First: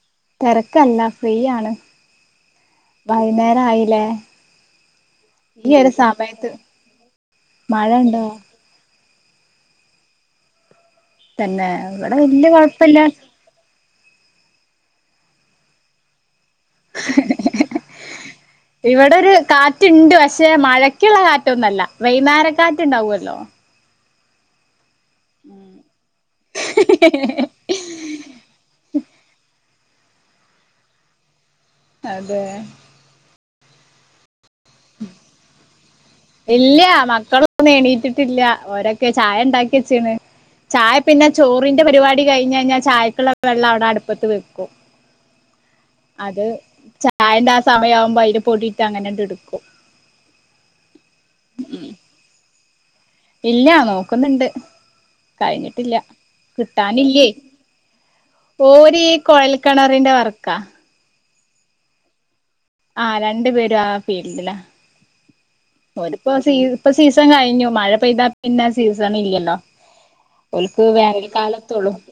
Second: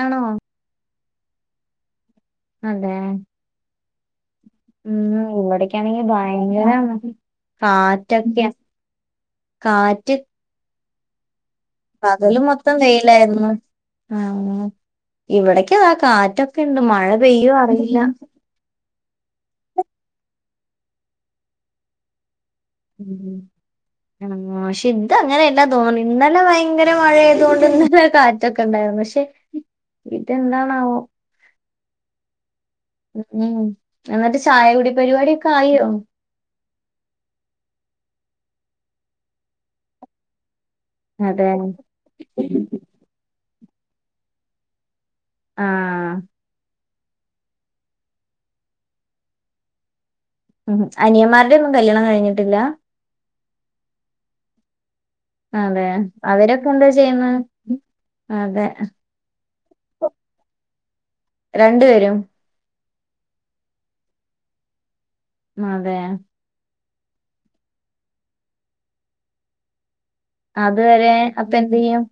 ആണോ തെരക്കല്ല ഫ്രീയാണ് അതെ വൈന്നേരായില്ലേ ഉം ഇവടെക്കേണങ്കി ഭയങ്കര [unintelligible] മഴ ഉണ്ടോ കാറ്റൊക്ക്യാ കാറ്റ് തന്നെ ഇവിടെ പകല് വല്യ മൊത്തം കൊഴപ്പില്ല വെയിലാര്ന്നു ആഹ് [unintelligible] ഇവടെക്ക്യിതാ കാറ്റൊക്കെണ്ട് മഴ പെയ്യോ അറീല്ലാ ഇവെടൊരു കാറ്റ്ണ്ട് പക്ഷേ മഴക്ക്ള്ളെ കാറ്റൊന്നല്ല വൈന്നാരൻ [unintelligible] എണങ്ങോ [unintelligible] ഇത് അങ്ങനെയല്ലാ തോന്ന്ണ് ഇന്നലെ ഭയങ്കര മഴയാത് കൊണ്ട് ഇന്ന്താ കാ റ്റൊക്കെ ഇണ്ടാരുന്നു പക്ഷേ ഉം ഇത് എന്താണാവോ അതെ ഉം എന്നിട്ട് ചായക്കുടി പരിവാടിയൊക്കെ ആയോ ഇല്ല മക്കളൊന്നും എണീറ്റിട്ടില്ല ഓരൊക്കെ ചായ ഇണ്ടാക്കിയെച്ച്ണ് ചായ പിന്നെ അതെ ചോറിന്റെ പരിവാടി കഴിഞ്ഞഴിഞ്ഞാ ചായക്ക്ള്ളെ വെള്ളം അവ്ടെ അട്പ്പത്ത് വെക്കും ആഹ് അത് ചായന്റെ ആ സമയാവുമ്പൊ അയില് പൊടിട്ട് അങ്ങനേണ്ട് ഇട്ക്കും ഉം അനിയമാരുടെന്നും കല്യാണം കഴിഞ്ഞിട്ടില്ല ഇല്ല നോക്കുന്ന്ണ്ട് അതെ കഴിഞ്ഞിട്ടില്ല അവരൊക്കെ എന്താ കിട്ടാനില്ലേ ചെയ്യുന്നെ അതെ ഓര് ഈ കൊഴൽ കെണറിന്റെ വർക്കാ രണ്ട് പേരും ആഹ് രണ്ട് പേരും ആ ഫീൽഡിലാ അതെ ഒരുപ്പം സീ ഇപ്പം സീസൺ കഴിഞ്ഞു. മഴ പെയ്താ പിന്നെ സീസൺ ഇല്ലല്ലോ. ഓൽക്ക് അതുവരെ വേനൽ അപ്പ എന്ത് കാലത്തൊള്ളൂ. ചെയ്യും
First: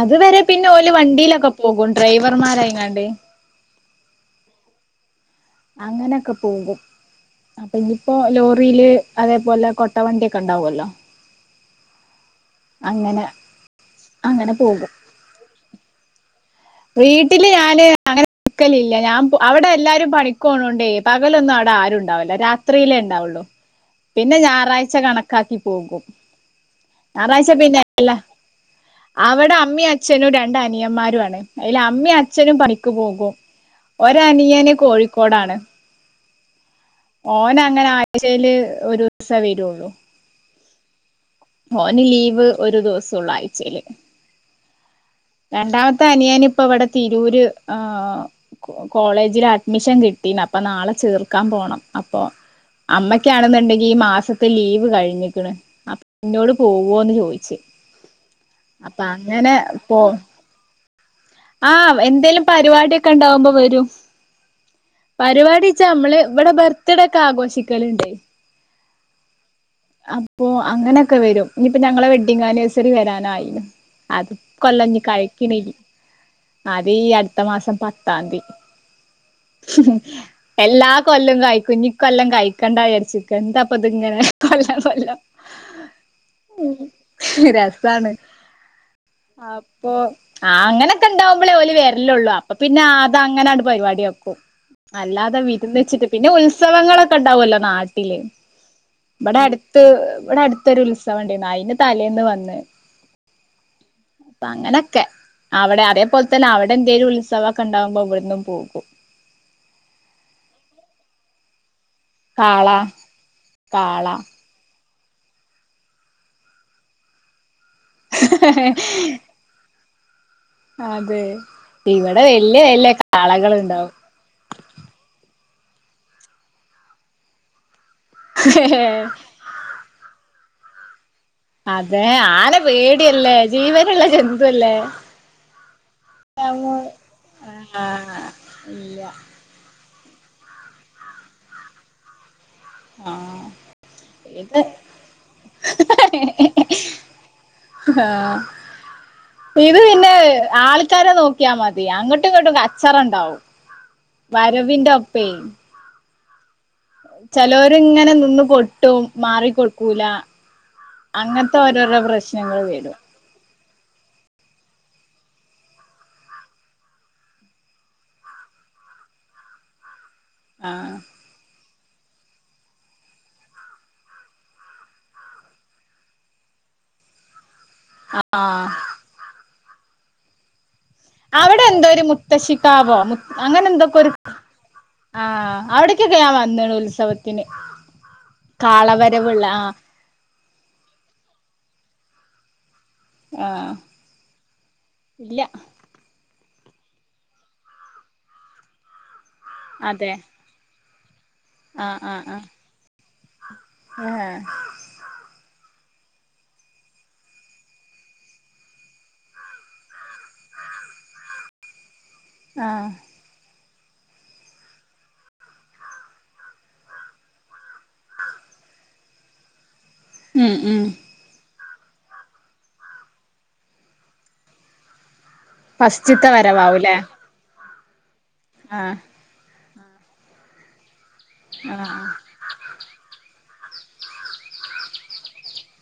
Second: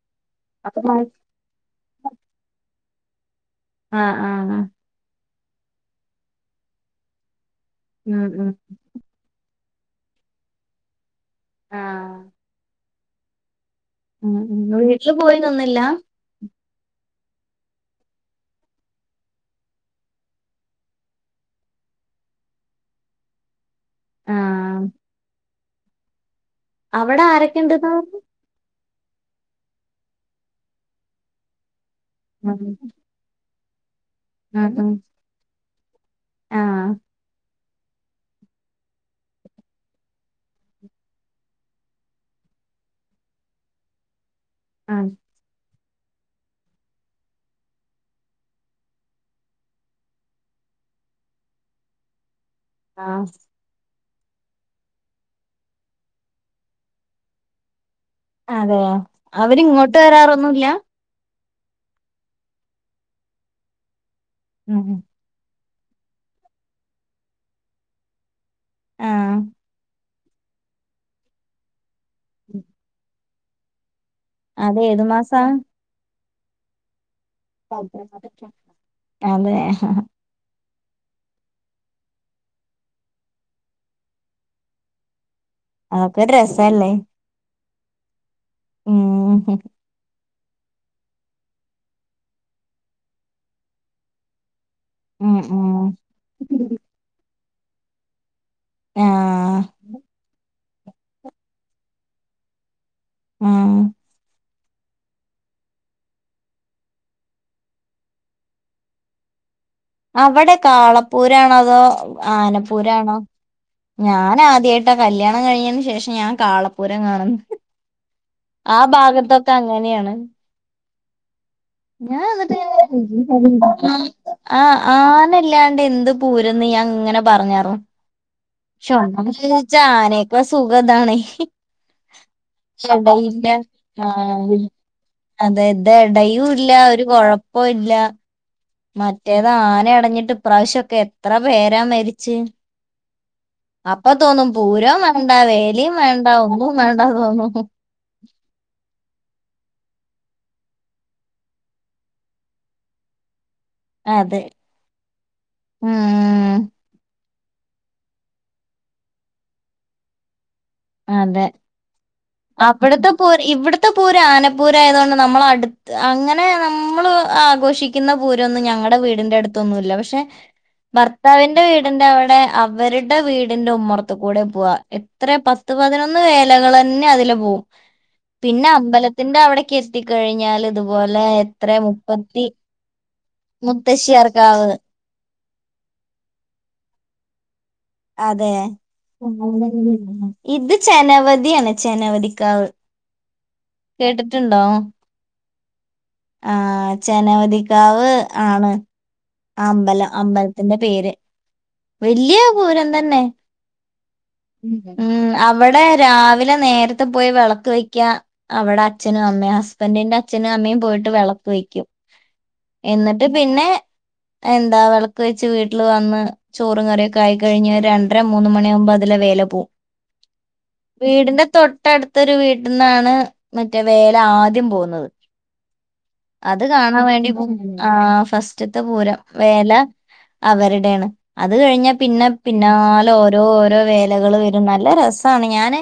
അത് വരെ പിന്നെ അപ്പൊ ഓല് മ- വണ്ടീലൊക്കെ പോകും ഡ്രൈവർമാരായിങ്ങാണ്ട്. ആഹ് ആഹ് ആഹ് അങ്ങനൊക്കെ പോകും അപ്പൊ ഇഞ്ഞ്പ്പോ ഉം ഉം ലോറീല്- അതേപോലെ കൊട്ടവണ്ടി ഒക്കെ ഇണ്ടാവല്ലോ. ആഹ് അങ്ങനെ ഉം അങ്ങനെ ഉം പോകും വീട്ട്ല് പോയി നിന്നില്ലാ? വീട്ടില് ഞാന് അങ്ങനെ ക്കലില്ല ഞാൻ അവിടെ എല്ലാരും പണിക്കോണോണ്ടേ പകലൊന്നും അവിടെ ആരും ഉണ്ടാവില്ല രാത്രിയിലേ ണ്ടാവൊള്ളൂ. ആ പിന്നെ ഞാറായ്ച കണക്കാക്കി പോകും. അവിടെ ഞാറായ്ച പിന്നെ ആരൊക്കെണ്ട്ന്ന് പറഞ്ഞു എല്ലാ അവടെ അമ്മിം അച്ഛനും രണ്ട് അനിയന്മാരും ആണ് അയ്ല് അമ്മിം അ ച്ഛനും പണിക്ക് പോകും. ഒരനിയന് കോഴിക്കോടാണ്. ആഹ് ഓനങ്ങനെ ആഴ്ചേൽ ഒരൂസേ വരൊള്ളൂ. ഓന് ലീവ് ഒരു ദിവസൊള്ളു ആയ്ചേല്. ആഹ് രണ്ടാമത്തെ അനിയന് ഇപ്പ ഇവടെ തിരൂര് ആഹ് കോളേജില് അഡ്മിഷൻ കിട്ടീണ്. അപ്പം നാളെ ചേർക്കാൻ പോണം അപ്പൊ- ആ അമ്മയ്ക്കാണെന്ന്ണ്ടെങ്കിൽ ഈ മാസത്തെ ലീവ് കഴിഞ്ഞിക്ണ്. അപ്പം ഇന്നോട് പോവോന്ന് ചോയ്ച്ച്. അതെയോ. അവരിങ്ങോട്ട് പോ വരാറൊന്നുല്ല്യാ.? ആഹ് വെ എന്തേലും പരിപാടിയൊക്കെ ണ്ടാവുമ്പോ വരും. ഉം പരിപാടിച്ചാ നമ്മള് ഇവടെ ബർത്ത്ഡെ ഒക്കെ ആഘോഷിക്കല്ണ്ട്. ആഹ് അപ്പൊ അങ്ങനക്കെ വരും. ഇഞ്പ്പ ഞങ്ങളെ വെഡിങ് ആനിവേഴ്സറി വരാനായീണ്. അത് ഇക്കൊല്ലഞ്ഞ് ഏതു മാസാ കഴിക്ക്ണേക്ക് അതീ അട്ത്ത മാസം അതെ പത്താംദി. എല്ലാ കൊല്ലും കയിക്കും. ഇഞ്ഞിക്കൊല്ലം കഴിക്കണ്ടാ വിചാര്ച്ചിക്ക എന്താപ്പത്ങ്ങനെ കൊല്ലം കൊല്ലം അതൊക്കൊരു രസ അല്ലേ. രസാണ് ഉം അപ്പൊ ആഹ് ആങ്ങ ണ്ടാവുമ്പളേ ഓല് വര്ലൊള്ളൂ. അപ്പൊ പിന്നെ ആഹ് ദ അങ്ങന്യാണ്ട് പരിപാടിയാക്കും. ഉം അല്ലാതെ ഉം വിര്ന്ന് വെച്ചിട്ട് പിന്നെ ഉത്സവങ്ങളൊക്കെ ഉണ്ടാവല്ലോ നാട്ടില്. ആ ഇബടെ അട്ത്ത് ഇവടെ അടുത്തൊരു ഉത്സവം ഇണ്ടേന്നു. അയിന് തലേന്ന് വന്ന്. ആഹ് അപ്പ അങ്ങനെക്കെ. അവടെ അതേപോൽതന്നെ അവടെ എന്തേലും ഉത്സവൊക്കെ ഉണ്ടാവുമ്പോ ഇവട്ന്നും പോകും. അവടെ കാളപ്പൂരാണോ അതോ കാള ആനപ്പൂരാണോ കാള ഞാനാദ്യായി ട്ട കല്യാണം കഴിഞ്ഞേന് ശേഷം ഞാൻ കാളപ്പൂരം കാണുന്ന് ആ ഭാഗത്തൊക്കെ ത്തങ്ങന്യാണ്. അതെ. ഇവടെ വല്ല്യ വല്ല്യ കാളകള്ണ്ടാവും. ആഹ് ആനല്ലാണ്ട് എന്ത് പൂരംന്ന് ഞാൻ ഇങ്ങനെ പറഞ്ഞായ്ര്ന്നു. ശ്ശൊ ഇത് ഇജ്ജ് ആനേക്കാ സുഖം ഇതാണെ. അതെ ആന പേടിയല്ലേ ജീവനുള്ള ആ ജന്തു അല്ലേ. അതെ ഇത് ഇടയൂല്ല ഒരു കൊഴപ്പവു ഇല്ല. ആഹ് ഇല്ല മറ്റേത് ആന എടഞ്ഞിട്ട് ഇപ്രാവശ്യൊക്കെ എത്ര പേരാ മരിച്ചേ. ആഹ് അപ്പൊ തോന്നും ഇത് പൂരവും വേണ്ട വേലിം വേണ്ട ഒന്നും വേണ്ടാന്ന് തോന്നും. ആഹ്. ഇത് പിന്നെ ആൾക്കാരെ നോക്കിയാ മതി അങ്ങട്ടും ഇങ്ങട്ടും കച്ചറ ണ്ടാവും. വരവിന്റെ ഒപ്പേ. ആഹ്. ചെലോര്ങ്ങനെ നിന്ന് കൊട്ടും മാറിക്കൊടുക്കൂല. അങ്ങൻത്തെ ഓരോരോ പ്രശ്നങ്ങള് വരും. പൂര് ഇവട്ത്തെ പൂര ആനപ്പൂരായതോണ്ട് നമ്മളടുത്ത് അങ്ങനെ നമ്മൾ ആഘോഷി ക്ക്ന്ന പൂരോന്നും ഞങ്ങടെ വീടിന്റെ അടുത്തൊന്നുല്ല പഷേ ആഹ് ഭർത്താവി ന്റെ വീടിന്റെ അവടെ അവര്ടെ വീടിന്റെ ഉമ്മറത്ത് കൂടെ പോവാ. എത്ര പ ത്ത് പതിനൊന്ന് വേലകളന്നെ അതിലെ പോവും. പിന്നെ ആഹ് അമ്പല ത്തിന്റെ അവിടക്ക് എത്തിക്കഴിഞ്ഞാൽ ഇത് അവടെ എന്തോ ഒരു മുത്തശ്ശിക്കാവോ മു അങ്ങനെ എന്തൊക്കൊ ഒര് മുത്തശ്ശിയാർക്കാവ് ആഹ് അവിടക്കൊക്കെ ഞാൻ വന്നണ് ഉത്സവത്തിന്. അതെ കാളവരവ്ള്ളെ ആഹ് ഇത് ചെനവതി ആണ് ചെനവതിക്കാവ്. ആഹ് കേട്ടിട്ടുണ്ടോ? ഇല്ല ആഹ് ചെനവതിക്കാവ് ആണ്. ആഹ് അമ്പലം അതെ അമ്പലത്തിന്റെ പേര്. ആഹ് ആഹ് വല്യ ആഹ്. പൂരം തന്നെ. ഏഹ് ഹേ. ഉം അവടെ രാവിലെ നേരത്തെ പോയി വെളക്ക് വെക്ക്യാ. അവടെ അച്ഛനും അമ്മേം ഹസ്ബൻ്റിന്റെ അച്ഛനും അമ്മേം പോയിട്ട് വെളക്ക് വെയ്ക്കും. ആഹ് എന്നിട്ട് പിന്നെ എന്താ വെളക്ക് വെച്ച് വീട്ടിൽ വന്ന് ചോറും കറിയൊക്കെ ആയി കഴിഞ്ഞ് ഒര് രണ്ടര മൂന്ന് മണിയാവുമ്പ അതിലേ വേല പോവും. ഉം ഉം. വീടിന്റെ തൊട്ടടുത്തൊരു വീട്ട്ന്നാണ് മറ്റേ വേല ആദ്യം പോവുന്നത്. ഫസ്റ്റ്ത്തെ അത് വരവാവൂല്ലേ കാണാൻ വേണ്ടി പോം. ആഹ് ഫസ്റ്റ്ത്തെ ആഹ് പൂരം വേല അവര്ടേണ്. അത് കഴിഞ്ഞാ ആഹ് പിന്നെ പിന്നാലെ ഓരോ ഓരോ വേലകള് വരും. നല്ല രസാണ് ഞാന്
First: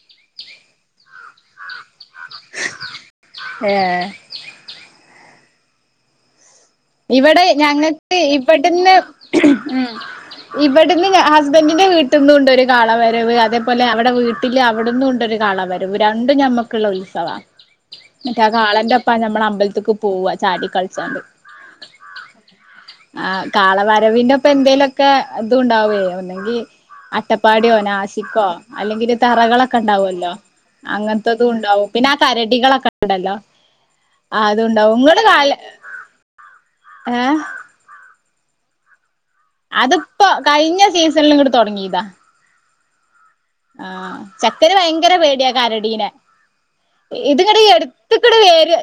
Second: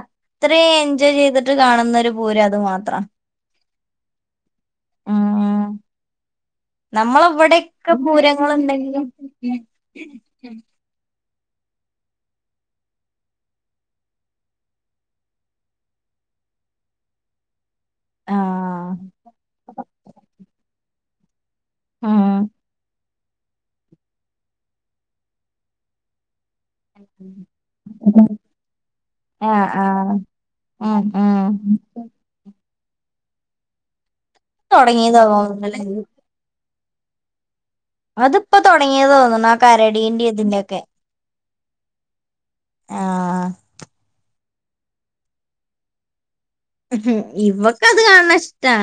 അത്രേം എൻജോയ് ചെയ്തിട്ട് കാണുന്ന ഒരു പൂരം അത് മാത്രാ. ഏഹ്. ഉം ഇവടെ നമ്മളവിടെ ഒക്കെ ഞങ്ങക്ക് ഇവട്ന്ന് പൂരങ്ങളുണ്ടെങ്കിലും ഉം ഇ ഇവട്ന്ന് ഹസ്ബൻഡിന്റെ വീട്ട്ന്നും ഉണ്ട് ഒരു കാള വരവ്. അതേപോലെ അവടെ വീട്ടിൽ അവ്ട്ന്നും ഇണ്ടൊരു കാള വര വ്. രണ്ടും ഞമ്മക്ക്ള്ള ഉത്സവാ. ഇന്നട്ട് ആ ആഹ് കാളൻ്റൊപ്പാ ഞമ്മള് അമ്പല്ത്ത്ക്ക് പോവാ ചാടി കളിച്ചാണ്ട്. ആഹ്. ആഹ് കാളവരവിന്റെ ഒപ്പ എന്തേലൊക്കെ ഇതു ഉണ്ടാവേ ഒന്നെങ്കി അട്ടപ്പാടിയോ നാശിക്കോ അല്ലെങ്കില് ആഹ് ആഹ് തറകളൊക്കെണ്ടാവല്ലോ. ഉം അങ്ങനത്തെതും ഉം ഉണ്ടാവും. പിന്നെ ആ കരടികളൊക്കെണ്ടല്ലോ. ആഹ് അതുണ്ടാവും ഇങ്ങള് തൊടങ്ങിയതാ [unintelligible] തോന്നുന്നല്ലേ ഏഹ് അത്പ്പം തൊടങ്ങിയത് തോന്ന്ണ അത്പ്പോ കഴിഞ്ഞ സീസണിലിങ്ങട് തൊട്ങ്ങിയതാ ആഹ് ആഹ് ചെക്കന് ഭയങ്കര പേടിയാ കരടീനെ ഇത്ങ്ങട് ഇവക്കത് കാണണ എട്ത്ത്ക്കടെ ഇഷ്ടാ വേര്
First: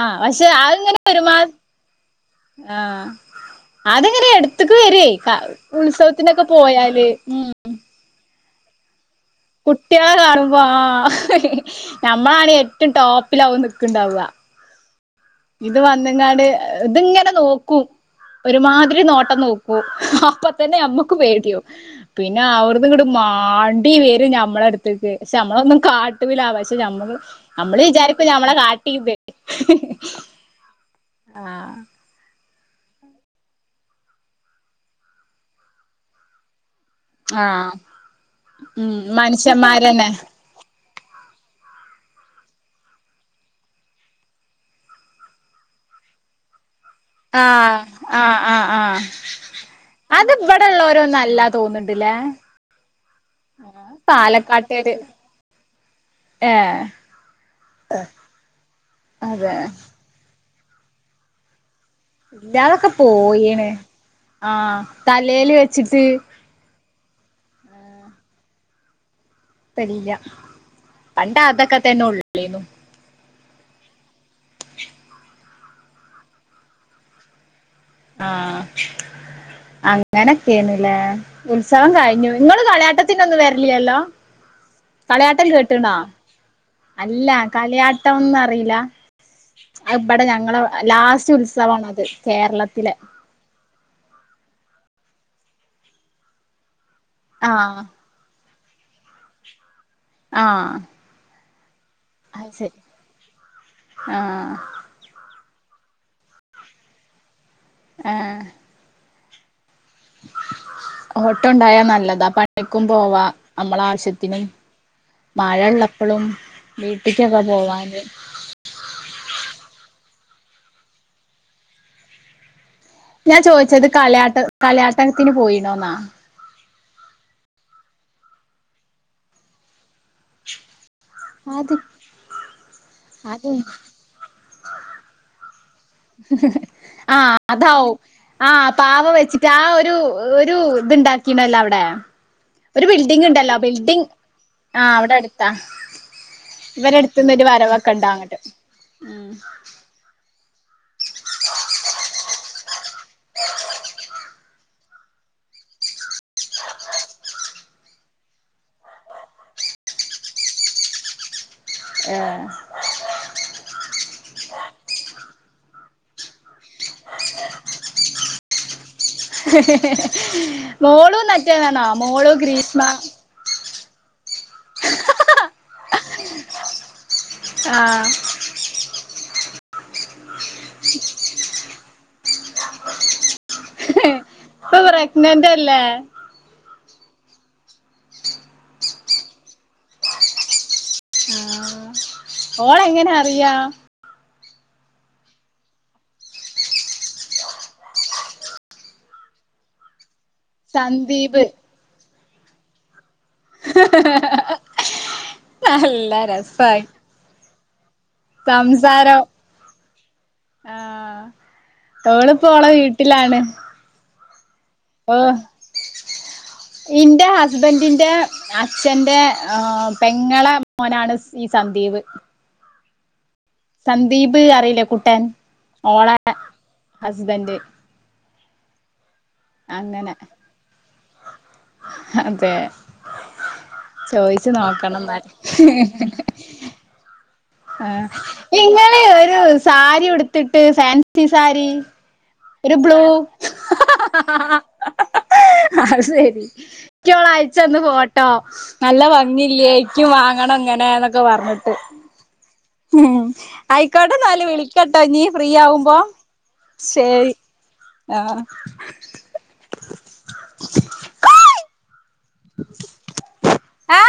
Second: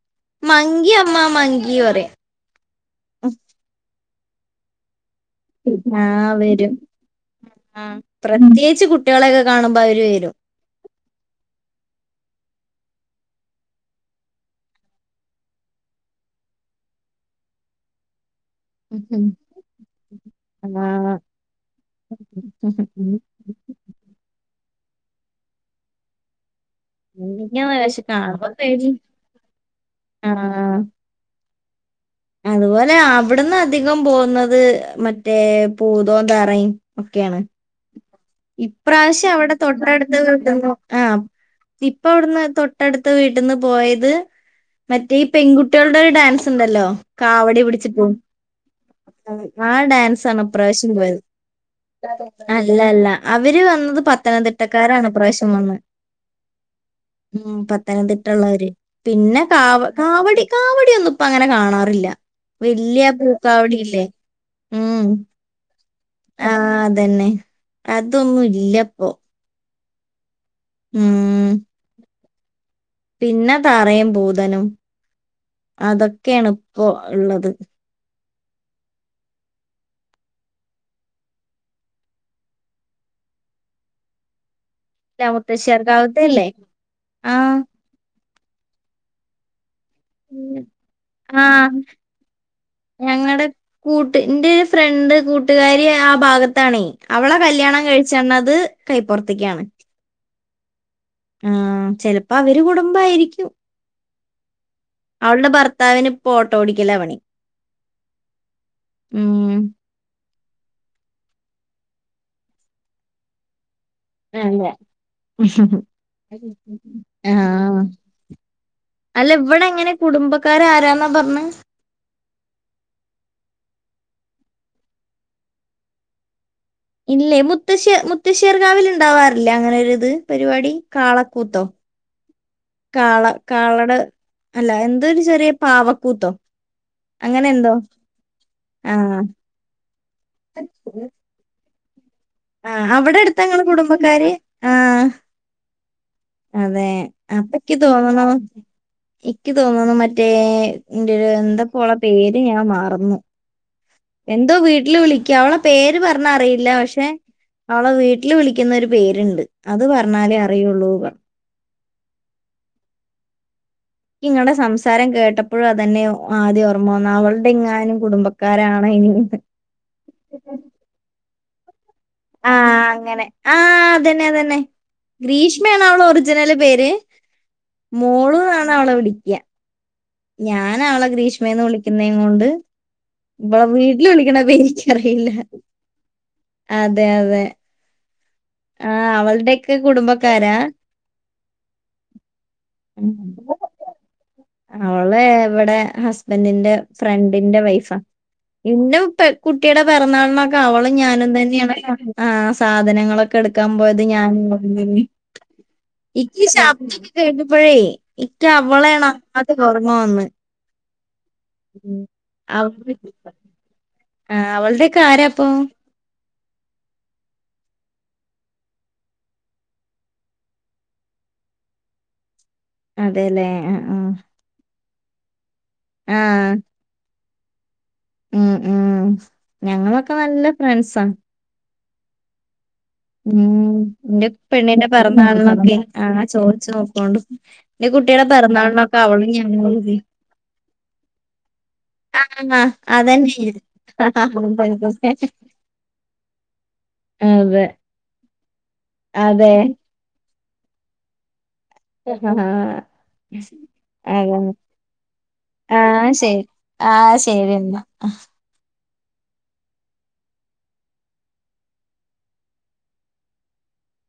ആഹ് പഷേ മങ്കി അത്ങ്ങനെ അമ്മ ഒരുമാ മങ്കി പറയും ആഹ് അതെങ്ങനെ എട്ത്ത്ക്ക് വരുവേ ആഹ് ആഹ് ഉത്സവത്തിനൊക്കെ വരും പോയാല് ഉം പ്രത്യേകിച്ച് കുട്ടികളെക്കേ കുട്ട്യാളെ കാണുമ്പോ ആഹ് ഞമ്മളാണ് ഏറ്റോം ടോപ്പിലാവും നിക്ക്ണ്ടാവാ ഇത് വന്ന്ങ്ങാണ്ട് ഏഹ് ഇത്ങ്ങനെ നോക്കും ഒരുമാതിരി നോട്ടം നോക്കും അപ്പതന്നെ ഞമ്മക്ക് പേടിയാവും പിന്നെ അവട്ന്നിങ്ങ്ട്ട് മാണ്ടി വേരും ഞമ്മളട്ത്ത്ക്ക് പക്ഷേ ഞമ്മളൊന്നും കാ ട്ടൂല പക്ഷെ ഞമ്മള് എനിക്കങ്ങനെ നമ്മള് പക്ഷെ വിചാരിക്കും ഞമ്മളെ കാട്ടിന്ന് ആണല്ലേ ആഹ് അതുപോലെ അവിടന്ന് അധികം പോവുന്നത് മറ്റേ പൂതോം തറയും ഒക്കെയാണ് ആഹ് ഉം ഇപ്രാവശ്യം അവിടെ മനുഷ്യന്മാരന്നെ തൊട്ടടുത്ത്ടുന്നോ ആഹ് ഇപ്പ അവിടുന്ന് തൊട്ടടുത്ത വീട്ടിന്ന് പോയത് മറ്റേ ഈ പെൺകുട്ടികളുടെ ഡാൻസ് ഇണ്ടല്ലോ കാവടി ആഹ് പിടിച്ചിട്ടും ആഹ് ആഹ് ആഹ് ആ അത് ഡാൻസാണ് ഇവിടെ ഇപ്രാവശ്യം പോയത് ഉള്ളോരോന്നല്ല തോന്നുന്നുണ്ടില്ലേ അല്ല അല്ല അവര് വന്നത് പാലക്കാട്ടേര് പത്തനംതിട്ടക്കാരാണ് ഇ പ്രാവശ്യം വന്ന് ഏഹ് ഉം പത്തനംതിട്ടള്ളവര് പിന്നെ അതെ കാവ കാവടി കാവടിയൊന്നും ഇപ്പ അങ്ങനെ കാണാറില്ല ഇല്ലാതൊക്കെ വല്യ പോയിണ് പൂക്കാവടി ഇല്ലേ ആഹ് തലേല് വെച്ചിട്ട് ആഹ് അതെന്നെ അതൊന്നും ഇല്ലപ്പോ ഇപ്പല്ല പണ്ട് ഉം അതൊക്കെ തന്നെ ഒള്ളേന്നു പിന്നെ താറയും ഭൂതനം അതൊക്കെയാണ് ഇപ്പൊ ഇള്ളത് ആഹ് അങ്ങനൊക്കേണ്ല്ലേ ഉത്സവം കഴിഞ്ഞു ഇങ്ങള് കളയാട്ടത്തിനൊന്നും വരലില്ലല്ലോ ഇല്ല, കളിയാട്ടം കേട്ടണോ മുത്തശ്ശിയാർക്കാവത്തെ അല്ലേ അല്ല ആ കളിയാ ട്ടം ഒന്നും അറീല്ല അത് ഇബടെ ഞങ്ങളെ ഉം. ലാസ്റ്റ് ഉത്സവാണത് കേരള ഞങ്ങടെ കൂട്ട് ഇന്റൊര് ഫ്രണ്ട് കൂട്ടുകാരി ആ ഭാഗത്താണേ അവളെ കല്യാണം ആഹ് കഴി ചെണ്ണത് കൈപ്പൊറത്ത്ക്കാണ് ആഹ് ആഹ് ചെലപ്പോ അത് അവര് ശരി കുടുംബായിരിക്കും ആഹ് അവളുടെ ഭർത്താവിന് ഇപ്പോ ഓട്ടോ ഓടിക്കലാ പണി ആഹ് ഉം ഓട്ടോണ്ടായാ നല്ലതാ പണിക്കും പോവാ നമ്മളാവശ്യ ത്തിന് അല്ല മഴ ഇള്ളപ്പളും വീട്ടിക്കൊക്കെ ആഹ് പോവാന് അല്ല ഇവടെ എങ്ങനെ കുടുംബക്കാര് ആരാന്നാ പർഞ്ഞേ ഞാൻ ചോദിച്ചത് കലയാട്ട കലയാട്ടത്തിന് പോയിനോ ന്നാ ഇല്ലേ മുത്തശ്ശ മുത്തശ്ശേർ കാവിൽ ഇണ്ടാവാറില്ലേ അങ്ങനോരി ഇത് പരിപാടി കാളക്കൂത്തോ അത് കാള അത് കാളടെ അല്ല എന്തരു ചെറിയ പാവ ആഹ അതാവും ആഹ പാവ ആഹ് വെച്ചിട്ട് ആ ഒരു ഒരു ഇത്ണ്ടാക്ക ങ്കിണ്ടല്ലോ അവിടെ ഒരു ആഹ് അവിടെ വിൽഡിങ് അടുത്താ ഉണ്ടല്ലോ ഇങ്ങളെ ബിൽഡിങ് കുടുംബക്കാര് ആ ആഹ് അവിടെ അടുത്താ അതെ ഇവരെടുത്തന്ന് ഒരു അപ്പൊ വരവൊക്കെ ഉണ്ടഅങ്ങിട്ട് ഉം തോന്നുന്നു മറ്റേ ന്റോരു എന്തപ്പോളേ പേര് ഞാൻ മറന്നു [unintelligible] എന്തോ വീട്ടില് വിളിക്കാ അവളെ പേര് പറഞ്ഞ അറിയില്ല പക്ഷെ അവളെ വീട്ടിൽ വിളിക്കുന്ന ഒരു പേരുണ്ട് അത് പറഞ്ഞാലേ അറിയുള്ളൂ ഏഹ് എനിക്ക് നിങ്ങളുടെ സംസാരം കേട്ടപ്പോഴും അതന്നെ ആദ്യം ഓർമ്മ വന്ന അവളുടെ ഇങ്ങാനും കുടുംബക്കാരാണ് ഇനി മോളും നെറ്റണോ മോളു ആഹ ഗ്രീഷ്മ അങ്ങനെ ആഹ അതന്നെ അതന്നെ ഗ്രീഷ്മയാണ് അവള് ഒറിജിനല് പേര് ആഹ് മോളൂന്നണ് അവളെ വിളിക്ക്യ ഞാനവളെ ഗ്രീഷ്മേന്ന് വിളിക്കുന്നെകൊണ്ട് ഇവളെ വീട്ടി വീട്ടില് വിളിക്കണ ഇപ്പൊ പേര്നക്കറിയില്ല പ്രഗ്നന്റ് അല്ലേ അതെ അതെ ആ അവള്ടെക്കെ കുടുംബക്കാരാ ആ ഓള എങ്ങനെ അറിയാം ഓളെ ഇവിടെ ഹസ്ബൻഡന്റെ ഫ്രണ്ടിന്റെ വൈഫാ ഇന്റെ കുട്ടിയുടെ പിറന്നാളിനൊക്കെ അവളും ഞാനും സന്ദീപ് തന്നെയാണ് ആ സാധനങ്ങളൊക്കെ ക്ക എടുക്കാൻ പോയത് ഞൻ നല്ല എനക്ക് രസായി ശബ്ദൊക്കെ കേട്ടപ്പഴേ ഇക്ക അവളണാ സംസാരം അത് ഉറങ്ങന്ന് ആഹ് ഓളിപ്പോ അവ ഓളെ വീട്ടിലാണ് ആഹ് അവള്ടെ ഓ [inaudible] ഇന്റെ ഹസ്ബൻഡിന്റെ അച്ഛന്റെ ആ പെങ്ങളെ മോനാണ് ഈ സന്ദീപ് അതെല്ലേ ആ ആ സന്ദീപ് അറിയില്ലേ കുട്ടൻ ഓള ആ ഹസ്ബന്റ് ഉം ഉം അങ്ങനെ ഞങ്ങളൊക്കെ നല്ല ഫ്രണ്ട്സ അതെ ഉം ഇന്റെ ചോയിച്ചു പെണ്ണിന്റെ നോക്കണം എന്നാല് പെറന്നാളന്നൊക്കെ ആ ചോദിച്ചു നോക്കോണ്ടു ആ ഇന്റെ കുട്ടിയുടെ പിറന്നാളിനൊക്കെ ഇങ്ങള് അവളും ഒരു ഞാനും സാരി ഉടുത്തിട്ട് ഫാൻസി സാരി ആഹ് ഒരു ബ്ലു അതന്നെ അ ശെരി യ്ക്ക് അതെ അഴച്ചന്ന് പോട്ടെ ട്ടോ നല്ല അതെ ഭംഗില്ലേ ഇക്ക് വാങ്ങണം ഇങ്ങനെന്നൊക്കെ പറഞ് ആ ആയിക്കോട്ടെന്നാല് അത വിളിക്കട്ടോ ഇനി ഫ്രീ ആവുമ്പോ ആഹ ശരി ആഹ് ശരി എന്നാ ആഹ് [unintelligible] ആ